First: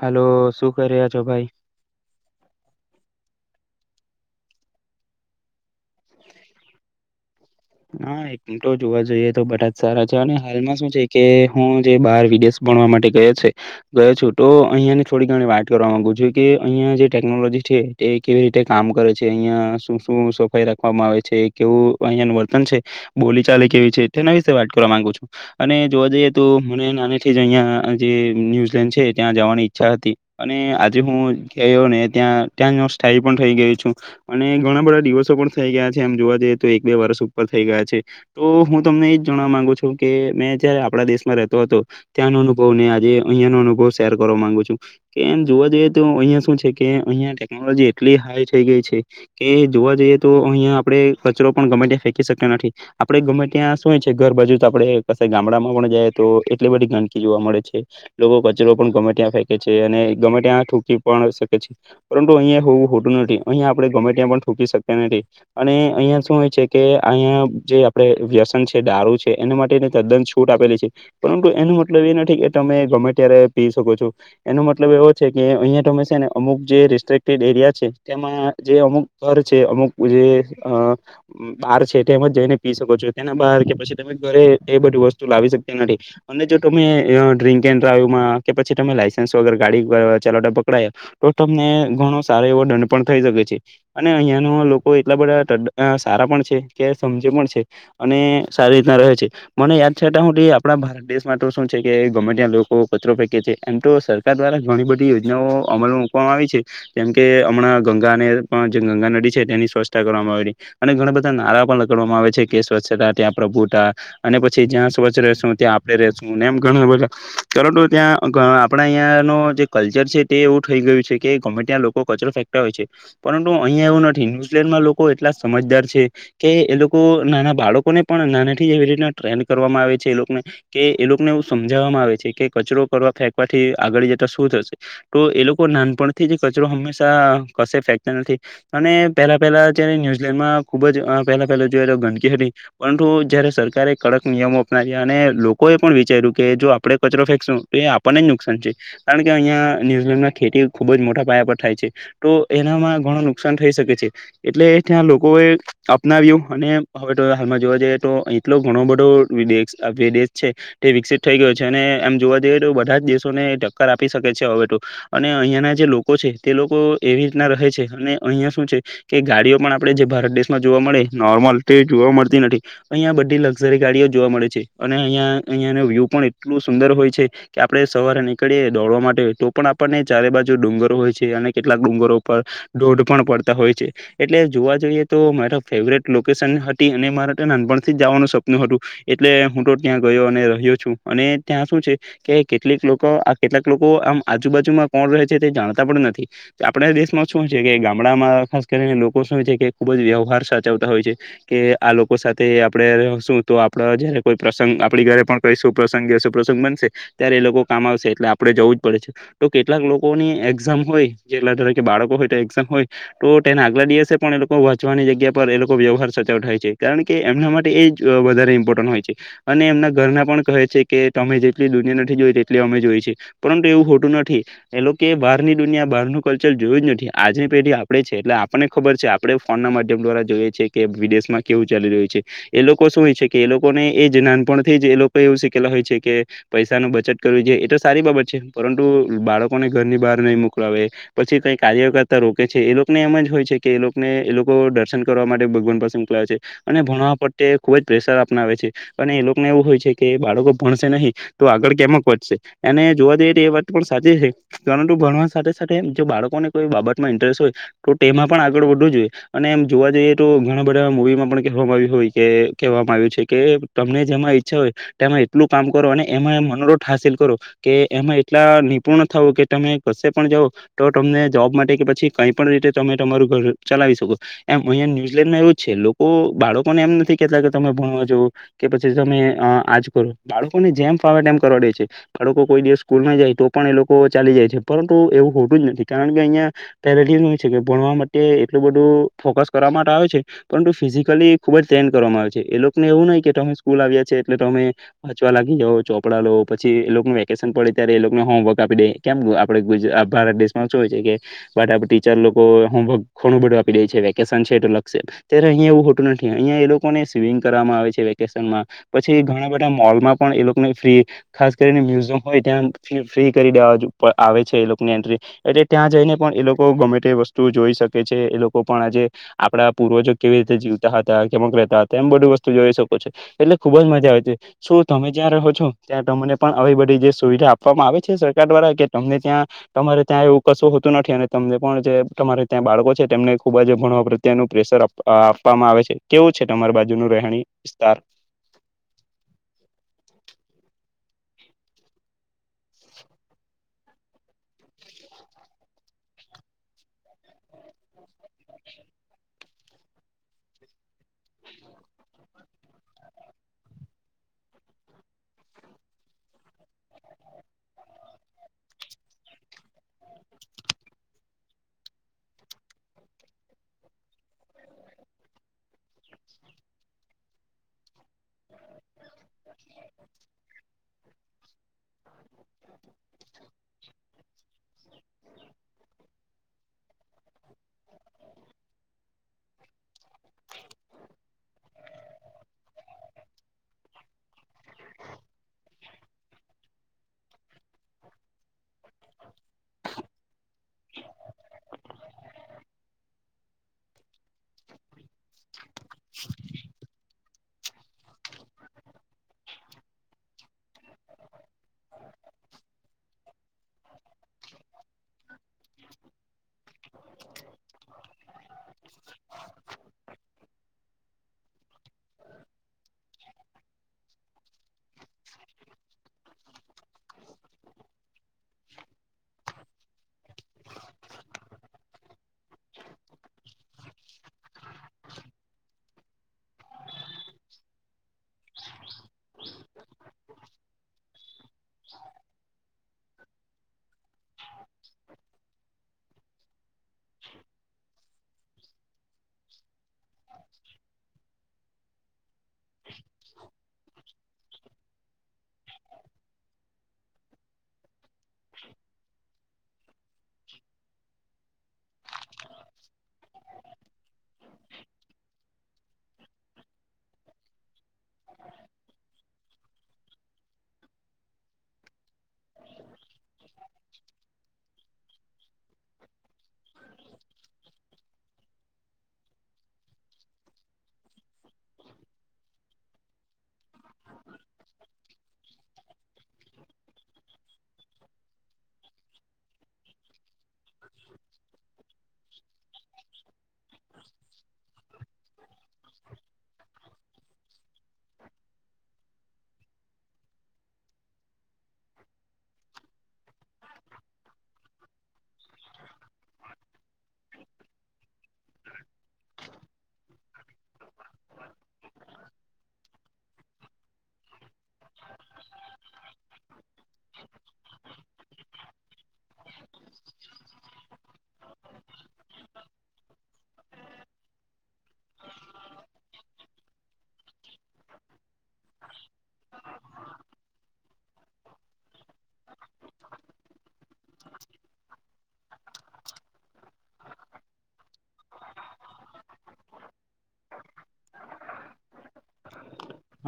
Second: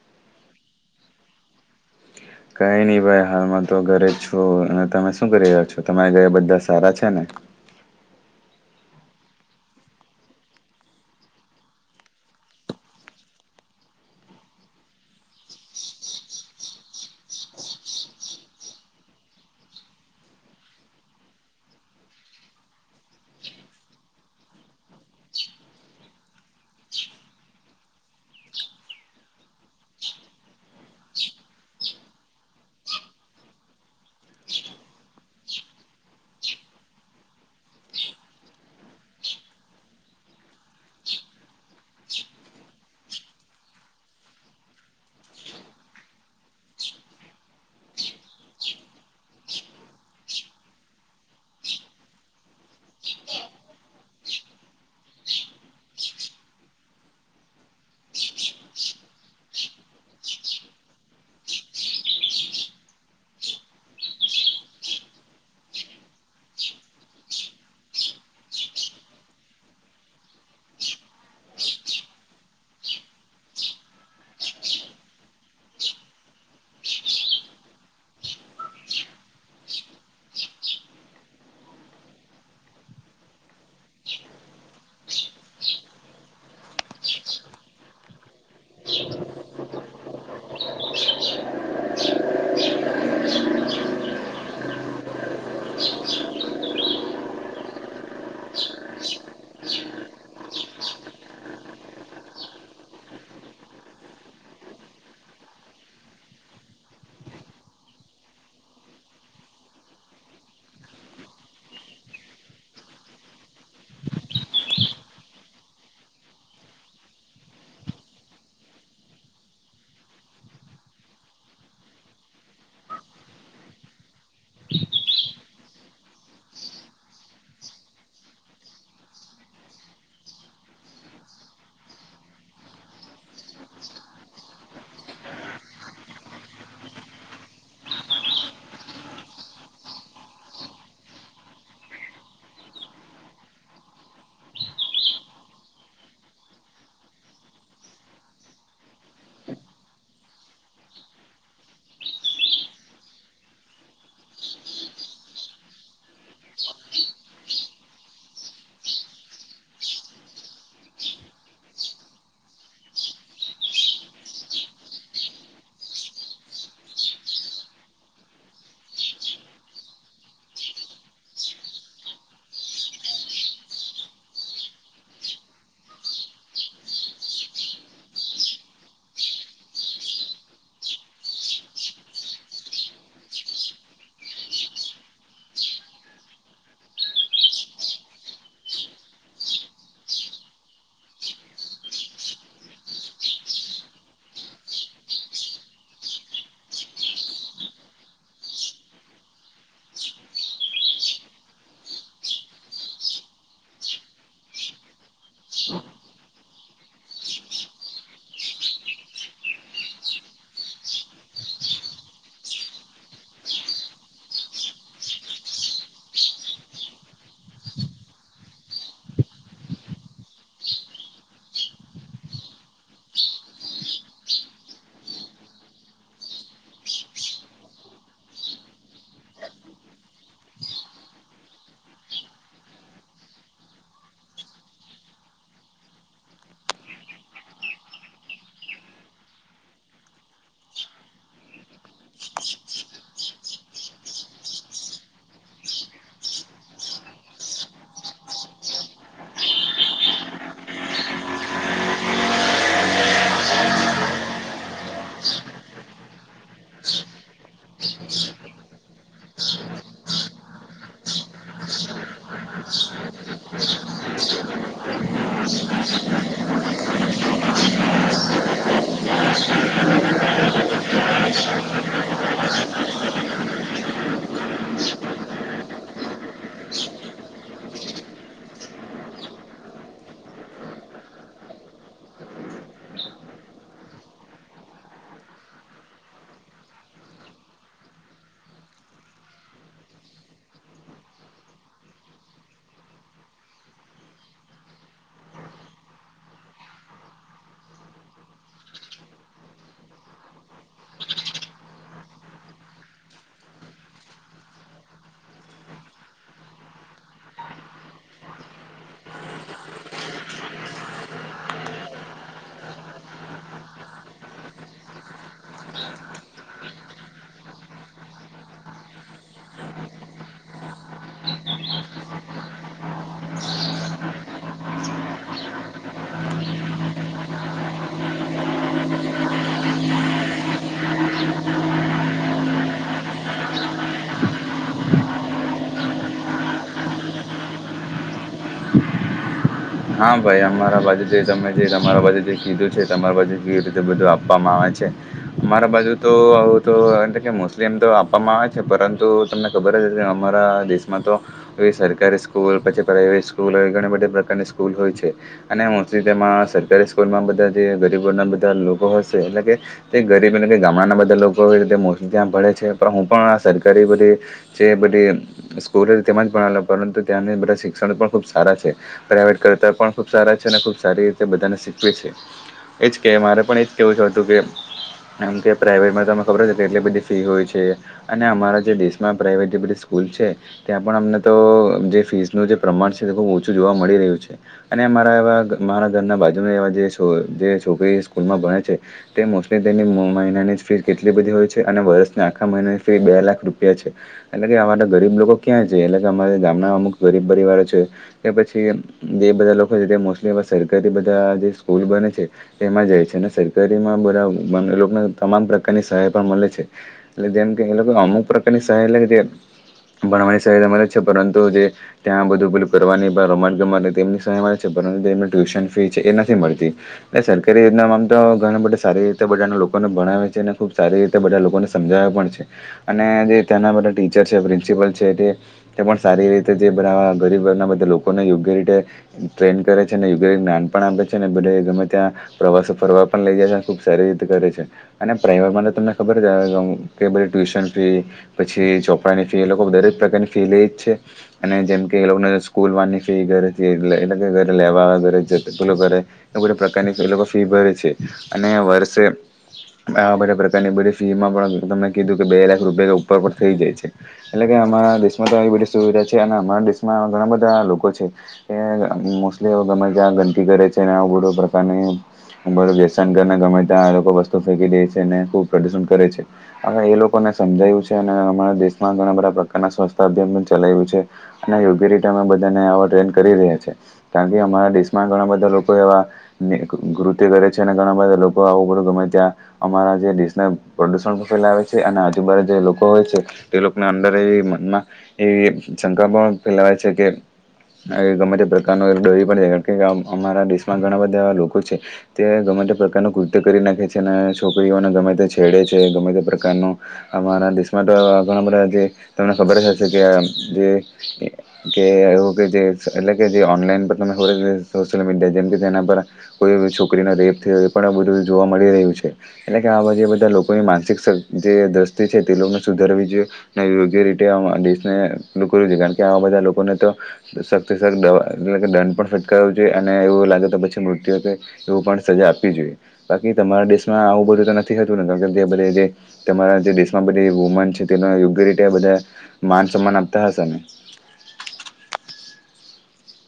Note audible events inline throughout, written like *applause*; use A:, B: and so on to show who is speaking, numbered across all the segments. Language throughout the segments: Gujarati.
A: હલો શું કર્યા છો ભાઈ
B: કઈ નહી ભાઈ હાલમાં તો ઘરે જ છું અને તમે શું કરી રહ્યા છો તમારા ઘરે બધા સારા છે ને
A: હા એક તો જોવા જોઈએ તો બધા જ સારા છે અને હાલમાં શું છે કે હું જે બાર વિદેશ ભણવા માટે ગયો છે ગયો છું તો અહિયા ને થોડી ઘણી વાત કરવા માંગુ છું કે અહિયા જે ટેકનોલોજી છે એ કેવી રીતે કામ કરે છે અહિયા શું શું સફાઈ રાખવામાં આવે છે કેવું અહિયાંનું વર્તન છે બોલી ચાલી કેવી છે તેના વિશે વાત કરવા માંગુ છું અને જોવા જઈએ તો મને નાને થી જ અહીંયા જે ન્યુઝીલેન્ડ છે ત્યાં જવાની ઈચ્છા હતી અને આજે હું થયો ને ત્યાં ત્યાંનો સ્થાઈ પણ થઈ ગયું છું અને ઘણા બધા દિવસો પણ થઈ ગયા છે એમ જોવા જઈએ તો એક બે વર્ષ ઉ પર થઈ ગયા છે તો હું તમને એ જ જાણવા માંગુ છું કે મેં જારે આપણા દેશમાં રહેતો હતો ત્યાં નો અનુભવ ને આજે અહિયાં નો અનુભવ શેર કરવા માંગુ છું કે એમ જોવા જઈએ તો અહિયાં શું છે કે અહિયાં ટેકનોલોજી એટલી હાઈ થઈ ગઈ છે કે જોવા જઈએ તો અહિયાં આપડે કચરો પણ ગમેે ત્યાં ફેં શક્યા નથી આપડે ગમે ત્યાં શું હોય છે ઘર બાજુ તો આપણે કસે ગામડામાં પણ જાય તો એટલી બધી ગંદકી જોવા મળે છે લોકો કચરો પણ ગમે ત્યાં ફેકે છે અને ગમે ત્યાં થુંકી પણ શકે છે. પરંતુ અહિયા હોવું હોતું નથી અહિયા આપડે ગમે ત્યાં પણ થુંકી શક્યા નથી અને અહિયાં શું હોય છે કે અહીં જે આપણે વ્યસન છે દારૂ છે એના માટે તદ્દન છૂટ આપેલી છે પરંતુ એ મતલબ એ નથી કે તમે ગમે ત્યારે પી શકો છો એનો મતલબ એવો છે કે અહિયાં તમે છે ને અમુક ર એરિયા છે તેમાં જે અમુક ઘર છે અમુક જે બહાર છે તે એમ જઈને પી શકો છો તેના બહાર કે પછી તમે ઘરે એ બધી વસ્તુ લાવી શકતા એમ નથી. અને જો તમે ડ્ર્રીક એડ ડ્રમાં કે પછી તમે લાયસન્સ વગર ગાડી ચલાવતા પકડાયા ને ઘણો સારો એવો દંડ પણ થઈ શકે છે અને અહિયાં ન લોકો એટલા બધા સારા પણ છે કે સમજે પણ છે અને સારી રીતના રહે છે મને યાદ છેતા મોટી આપણા ભારત દેશમાં તો શું છે કે ગમે ત્યાં લોકો કચરો ફેકે છે એમ તો સરકાર દ્વારા ઘણી બધી યોજનાઓ અમલ વામાં આવી છે કેમ કે હમણાં ગંગા ને પણ જે ગંગા નદી છે તેની સ્વચ્છતા કરવામાં આવેલી અને ઘણા બધા નારા પણ લગાડવામાં આવે છે કે સ્વચ્છતા ત્યાં પ્રભુતા અને પછી જ્યાં સ્વચ્છ રહેશું ત્યાં આપશું એમ ઘણા બધા પરંતુ ત્યાં આપણા અહં ન જે કલ્ચર છે તે એવું થઈ ય કે ગમે ત્યાં લોકો કચરો ફેકતા હોય છે પરંતુ અહિયાં એવું નથી ન્યુઝીલેન્ડમાં લોકો એટલા સમજદાર છે કે એ લોકો નાના બાળકોને પણ નાના થી જ એવી રીતના ટ્રેન કરવામાં આવે છે એ લોકોને કે એ લોકોને એવું સમજાવવામાં આવે છે કે કચરો કરવા ફેકવાથી આગળ જતા શું થશે તો એ લોકો નાનપણથી જ કચરો હંમેશા કશે ફેંકતા નથી અને પેલા પહેલા જ્યારે માં ખૂબ જ પહેલા પહે જોઈએ તો ગંદકી હતી હતી પરંતુ જયારે સરકારે કડક નિયમો અપનાવ્યા અને લોકો એ પણ વિચાર્યું કે જો આપડ કચરો ફેંકશું તો એ આપણને જ નુકસાન છે કારણ કે અહીયાં ન્યુઝીલેનડ ખેતી ખુબ જ મોટા પાયા પર થાય છે તો એનામાં ઘણું નુકસાન થઈ શકે છે એટલે ત્યાં લોકો એ અપનાવ્યું અને હવે તો હાલમાં જોવા જઈએ તો એટલો ઘણો બધો બે દેશ છે તે વિકસિત થઈ ગયો છે અને એમ જોવા જઈએ તો બધા જ દેશોને ટક્કર આપી શકે છે હવે તો અને અહંના જે લોકો છે તે લોકો એવી રીતના રહે છે અને અહિયાં શું છે કે ગાડીઓ પણ આપણે જે ભારત દેશમાં જોવા મળે નોર્મલ તે જોવા મળતી નથી અહીિયાં બધી લક્ઝરી ગાડીઓ જોવા મળે છે. અને અહીંયા અહીંયાનો વ્યૂ પણ એટલું સુંદર હોય છે કે આપણે સવારે નીકળીએ દોડવા માટે તો પણ ચારે બાજુ ડુંગર હોય છે અને કેટલાક ડુંગરો ઉપર દોઢ પણ પડતા હોય છે એટલે જોવા જઈએ તો મારા ફેવરેટ લોકેશન હતી અને મારે નાનપણથી જ જવાનું સપનું હતું એટલે હું તો ત્યાં ગયો અને રહ્યો છું અને ત્યાં શું છે કે કેટલીક લોકો આ કેટલાક લોકો આમ આજુ બાજુમાં કોણ રહે છે તે જાણતા પણ નથી આપણા દેશમાં શું છે કે ગામડામાં ખાસ કરીને શું કે ખુબ જ વ્યવહાર સાચવતા હોય છે કે આ લોકો સાથે આપડણે શું તો આપડા જ કોઈ પ્રસંગ આપણી ઘરે પણ કઈ સુું પ્રસંગ એ શું પ્રસંગ બનશે ત્યારે એ લોકો કામ આવશે એટલે આપડે જવું જ પડે. તો કેટલાક લોકોની એક્ઝામ હોય જેટલાકે બાળકો હોય તો એક્ઝામ હોય તો તેને આગલા દિવસ પણ એ લોકો વાંચવાની જગ્યા પર એ લોકો વ્યવહાર સચવ થાય છે કારણ કે એમના માટે એ જ વધારે ઇમ્પોર્ટન્ટ હોય છે. અને એમના ઘરના પણ કહે છે કે તમે જેટલી દુનિયા નથી જોય તેટલી અમે જોઈ છે પરંતુ એવું હોતુ નથી એ લોકો બારની દુનિયા બારનું કલ્ચર જોયું જ નથી આજની પેઢી આપણેે છે એટલે આપણને ખબર છે આપણે ફોન ના માધ્યમ દ્વારા જોઈએ છ છે કે વિદેશમાં કેવું ચાલી રહ્યું છે એ લોકો શું છે કે એ લોકો એ જ નાનપણથી જ એ લોકો એવું શીખેલા હોય છે કે પૈસા નું બચત કરવું જોઈએ એ તો સારી બાબત છે. બાળકોને ઘરની બહાર નહી મોકલાવે પછી કઈ કાર્ય કરતા રોકે છે એ લોકોને એમ જ હોય છે. કે એ લોકોને એ લોકો દર્શન કરવા માટે ભગવાન પાસે મોકલાવે છે અને ભણવા તે ખુબ જ પ્રેશર અપનાવે છે. અને એ લોકોને એવું હોય છે કે બાળકો ભણશે નહીં તો આગળ કેમક વધશે એને જોવા દઈએ એ વાત પણ સાચી છે પરંતુ ભણવા સાથે સાથે જો બાળકો ને કોઈ બાબતમાં ઇન્ટરેસ્ટ હોય તો તેમાં પણ આગળ વધવું જોઈએ અને એમ જોવા જઈએ તો ઘણા બધા મુવી માં પણ કહેવામાં આવ્યું હોય કે કહેવામાં આવ્યું છે. કે તમને જેમાં ઈચ્છા હોય તેમાં એટલું કામ કરો અને એમાં મનોરોઠ હાસિલ કરો કે એમાં એટલા નિપુર્ણ થવું કે તમે કસે પણ જાાવ તો તમને જોબ માટે કે પછી કઈ પણ રીતે તમે તમારું ઘર ચલાવી શકો એમ અહિયાં ન્યુઝીલેન્ડમાં એવ છે લોકો બાળકો ને એમ નથી કેતા કે તમે ભણો. કે પછી તમે આજ કરો બાળકોને જેમ ફાવેમ કરવાડે છે બાળકો કોઈ દિવ સ્કૂલ જાય તો પણ એ લોકો ચાલી જાય છે પરંતુ એવું હોતું જ નથી કારણ કે અહિયાં પેલે થી એજ હોય છે. ભણવા માટે એટલું બધું ફોકસ કરવા માટે આવે છે પરંતુ ફિઝિકલી ખૂબ જ ટ્રેન કરવામાં આવે છે એ ને એવું ન કે તમે સ્કૂલ આવ્યા છે એટલે તમે વાંચવા લાગી જાઓ ચોપડા લો પછી એ લોકો વેકેશન પડે. ત્યારે એ લોકોને હોમવર્ક આપી દે કેમ આપે ભારત દેશમાં શું હોય છે બધા ટીચર લોકો હોમવર્ક ઘણું બડું આપી દે વેકેશન છે એ લશે ત્યારે અહંયા એવું હોતું નથી અહિયાં એ લોકોને સ્વિમિંગ કરવામાં આવે છે વેકેશન માં પછી ઘણા બધા મોલમાં પણ એ લોકો ને ફ્રી ખાસ કરીને મ્યુઝયમ કે ત્યાં ફી-ફ્રી કરી દેવા અજ આવે છે એ લોકોની એન્ટ્રી. એટલે ત્યાં જઈને પણ એ લોકો ગમે તે વસ તુ જોઈ શકે છે. એ લોકો પણ આજે આપડા પૂર્વજો કેવી રીતે જીવતા હતા કેમક રહેતા હતા એમ બધું વસ્તુ જોઈ શકે છે. એટલે ખુબ જ મજા આવે છે. શું તમે જ્યાં રહો છો ત્યાં તને પણ આવી બધી જે સુ વિધા આપવામાં આવે છે સરકાર દ્વારા કે તમને ત્યાં તમારે ત્યાં આવું કશું હોતું નથી અને તમને પણ જે તમારે ત્યાં બાળકો છે તેમને ખુબ જ ભણવા પ્રત્યેનું પ્રેશર આપ-આપવામાં આવે છે. કેવું છે તમારી બાજુનું ર હેણી વિસ્તાર.
B: *unintelligible* હા ભાઈ અમારા પાસે જે તમે જે તમારા પાસે જે કીધું છે તમારા પાસે કેવી રીતે બધું આપવામાં આવે છે. મારા બાજુ તો હવે તો એમ તો મોસ્ટલી તો આપવામાં આવે છે પરંતુ તમને ખબર લે અમારા દેશમાં તો સરકારી સ્કૂલ પછી પ્રાઈવેટ સ્કૂલ ઘણી બધી પ્રકારની સ્કૂલ હોય છે અને મોસ્ટલી તેમાં સરકારી સ્કૂલમાં બધા જે ગરીબ વર્ગના બધા લોકો હશે એટલે કે તે ગરીબીને કે ગામડાના બધા લોક કો એવી રીતે મોસ્ટલી ત્યાં ભણે છે પણ હું પણ આ સરકારી બધી જે બધી સ્કૂલજ તેમાં ભેણેલું પરંતુ ત્યાં ને બધા શિક્ષણ પણ ખબ સારા છે. પર કરતા પણ ખૂબ સારા છે અને ખૂબ સારી રીતે બધાને શીખવે છે. એજ કે મારે પણ એજ કેવું હતું કેમ કે પ્રાઈવેટમાં તો ત ખબર છે એટલે બધી ફી હોય છે અને અમારા જે દેશમાં પ્રાઇવેટ જે બધી સ્કૂલ છે ત્યાં પણ અમને તો જે ફીસનું જે પ્રમાણ છે તે ખુબ ઓછું જોવા મળી રહ્યું છે. અને મારાવા એવા મારા ઘરના બાજુ છોકરી એવા જે છો કે છોકરી સ્કૂલમાં ભણે છે તે મોસ્ટલી તેની મો મહિનાની ફી કેટલી બધી હોય છે અને વર્ષની આખા મહિનાની ફી બે લાખ રૂપિયા છે. એટલે કે અમારા ગરીબ લોકો ક્યાં છે એટલે કે અમારા ગામના અમુક ગરીબ પરિવારો છે કે પછી જે બધા લોકો છે તે મોસ્ટલી સરકારી બધા જે સ્કૂલ બને છે એમાં જાય છે અને સરકારીમાં બધા એ લોકોને તમામ પ્રકારની સહાય પણ મળે છે એટલે જેમ કે એ લોકો અમુક પ્રકારની સહાય લે કો જે ભણવાની સહાયતા મલે છે પરંતુ જે ત્યાં બધું બલું કરવાની રોમાચ ગવા તેમની સાય મળે છે પરંતુ તેમને ટ્યુશન ફી છે એ નથી મળતી એ સરકારી યોજનામ તો ઘણા બા સ રી બધા લોકોને ભણાવે છે અને ખૂબ સારી રીતે બધા લોકોને સમજાવે પણ છે અને જે તેના બધા ટીચર છે પ્રિન્સિપલ છે તે તે પણ સારી રીતે જે બવા ગરીબ વર્ગના બધા લોકોને યોગ્ય રીતે ટ્રેન કરે છે ને યુગ નામ પણ આપે છે ને બધા ગમે ત્યાં પ્રવાસો ફરવા પણ લઇ જાય છે ને ખૂબ સારી રીતે કરે છે અને પ્રાવેટમાં તો તમને ખબર જ કે ભઈ ટ્યુશન ફી પછી ચોપડાની ફી એ લોકો બરે જ પ્રકારની ફી લે જ છે અને જેમકે એ લોકોને સ્કૂલ વાનની ફી ઘરે એટલે ઘરે લેવા આવે ઘરે જે પેલો ઘરે એ બધા પ્રકારની એ લોકો ફી ભરે છે અને આ વરસે આવા બધા પ્રકારની બધી ફી માં પણ તમે કીધું કે બે લાખ રૂપિયા ઉપર પર થઈ જાય છે. એટલે કે આમાં દેશમાં તો આવી બધી સુવિધા છે અને અમારા દેશમાં ઘણા બધા લોકો છે. એ અહ મોસ્ટલી એ ગમે ત્યાં ગંદકી કરે છે એને આવું બધા પ્રકારની બડ વ્યસન કર ને ગમે ત્યાં લોકો વસ્તુ ફેંકી દે છે ને પ્રદુષણ કરે છે એ લોકોને સમજાયું છે અને અમારા દેશમાં ઘણા બધા પ્રકારના સ્થ *inaudible* ચલાવ્યું છે અને યોગ્ય રીતે અમે બધાને આવા ટ્રેન કરી રહ્યા છે. કારણ કે અમારા દેશમાં ઘણા બધા લોકો એવા ને કૃત્ય કરે છે અને ઘણા બધા લોકો આવવું ગમે ત્યાં અમારા જે દેશ ને પ્રદુષણ પણ ફેલાવે છે અને આજુબાજુ જે લોકો હોય છે તે લોકોને અંદર એવી મનમાં એવી શંકા પણ ફેલાય છે કે એ ગમે તે પ્રકારનો એક ડોહી *inaudible* અમારા દેશમાં ઘણા બધા લોકો છે તે ગમે પ્રકાર ન કૃત્ય કરી નાખે છે અને છોકરીઓને ગમે તે છેડે છે ગમે તે પ્રકાર ન અમારા દેશમાં તો ઘણા બધા જે ના ખબર હશે કે આહ જે ને કે હો કે જે એટલે કે જે ઓનલાઈન પર તમે ખબર સોશિયલ મીડિયા જેમ કે એના પર કોઈ છોકરીનો રેપ થયું એવું પણ બધું જોવા મળી રહ્યું છે એટલે કે આ જે બધા લોકોની માનસિક સે જે દ્રષ્ટિ છે તે બહુ ને સુધારવી જોઈએ અને યોગ્ય રીતે દેશને કરવ જોઈએ કારણ કે આવા બધા લોકોને તો સખત સખ દ એટલે દંડ પણ ફટકાવું જોઈએ અને એવું લાગે તો પછી મૃત્યુ કે એવું પણ સજા આપવી જોઈએ બાકી તમારા દેશમાં આવું બધું તો નથીતુંને કાર બધ તમારા જે દેશમાં બધ વુમન છે તે યોગ્ય રીતે બધા માન સન્માન આપતા હશે ને
A: *inaudible*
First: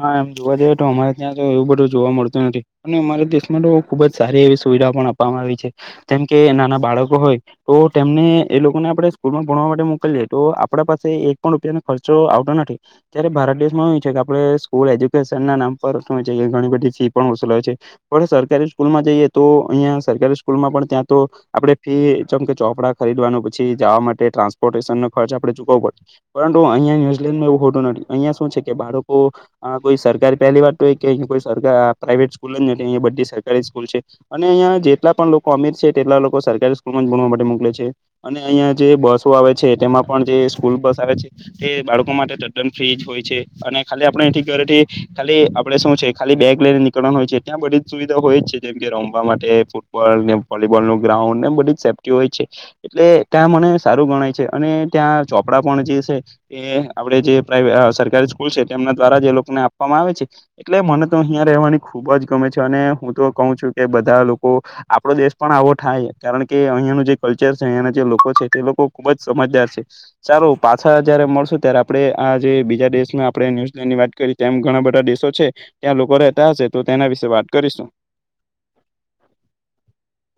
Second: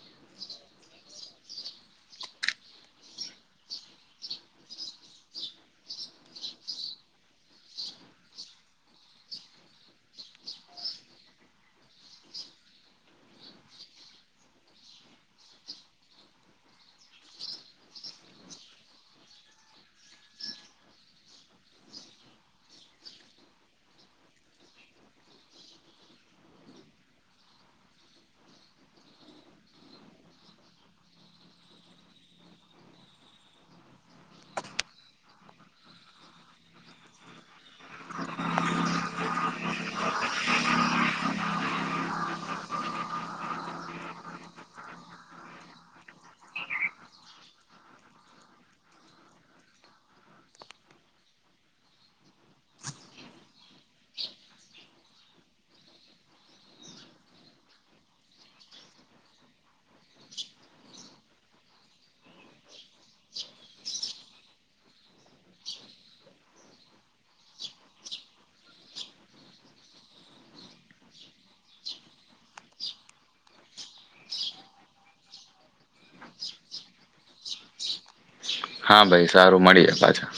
A: હા એમ જોવા જઈએ તો અમારે ત્યાં તો એવું બધું જોવા મળતું નથી અને અમારા દેશમાં તો ખુબ જ સારી એવી સુવિધા પણ આપવામાં આવી છે જેમ કે નાના બાળકો હોય તો તેમને એ લોકોને આપણે સ્કૂલમાં ભણવા તો આપ પાસે એક પણ રૂપિયા ખર્ચો આવતો નથી ત્યારે ભારત દેશમાં એ છે કે આપણે સ્કૂલ એજ્યુકેશન ના નામ પર શું ઘણી બધી ફી પણસલાવે છે પણ સરકારી સ્કૂલમાં જઈએ તો અહિયાં સરકારી સ્કૂલમાં પણ ત્યાં તો આપડે ફી જેમ કે ચોપડા ખરીદવાનું પછી જવા માટે ટ્રાન્સપોર્ટ ખર્ચ આપણે ચુકવ પડ પરંતુ અહં ન્યુઝીલેન્ડમાં એવું હોતું નથી અહિયાં શું છે કે બાળકો કોઈ સરકારી પહેલી વાત તો હોય કે અહીં કો સર પ્રાવેટ સ્કૂલ જ નથી અયા બધી સરકારી સ્કૂલ છે અને અ જેટલા પણ લોકો અમીર છે તેટલા લોકો સરકારી સ્કૂલ માં જ ભણવા માટે મોકલે છે અને અહિયાં જે બસો આવે છે છે તેમાં પણ જે સ્કૂલ બસ આવે છે તે બાળકો માટે તદ્દન ફ્રીજ હોય છે અને ખાલી આપણે ખાલી આપણે શું છે ખાલી બેગ લઈને નીકળવાનું હોય છે ત્યાં બધી જ સુવિધા હોય જ છે જેમ કે રમવા માટે ફૂટબોલ નેો બોલ નું ગ્રાઉન્ડ બધી જ સેફ્ટી હોય છે એટલે ત્યાં મને સારું ગણાય છે અને ત્યાં ચોપડા પણ જે છે એ આપડે જે સરકારી સ્કૂલ છે તેમના દ્વારા જે લોકો આપવામાં આવે છે એટલે મને તો અહં રહેવાની ખુબ જ ગમે છે અને હું તો કહું છું કે બધા લોકો આપડો દેશ પણ આવો થાય કારણ કે અહિયાંનું જે કલ્ચર છે અહંના જે લોકો છે તે લોકો ખુબ જ સમજ દાર ચાલો પાછા જયારે મળશો ત્યારે આપડે આ જે બીજા દેશ આપણે ન્યુઝીલેન્ડ ની વાત કરી ઘણા બધા દેશો છે ત્યાં લોકો રહેતા હશે તો તેના વિશે વાત કરીશું
B: હા ભાઈ સારું મળી જ પાછા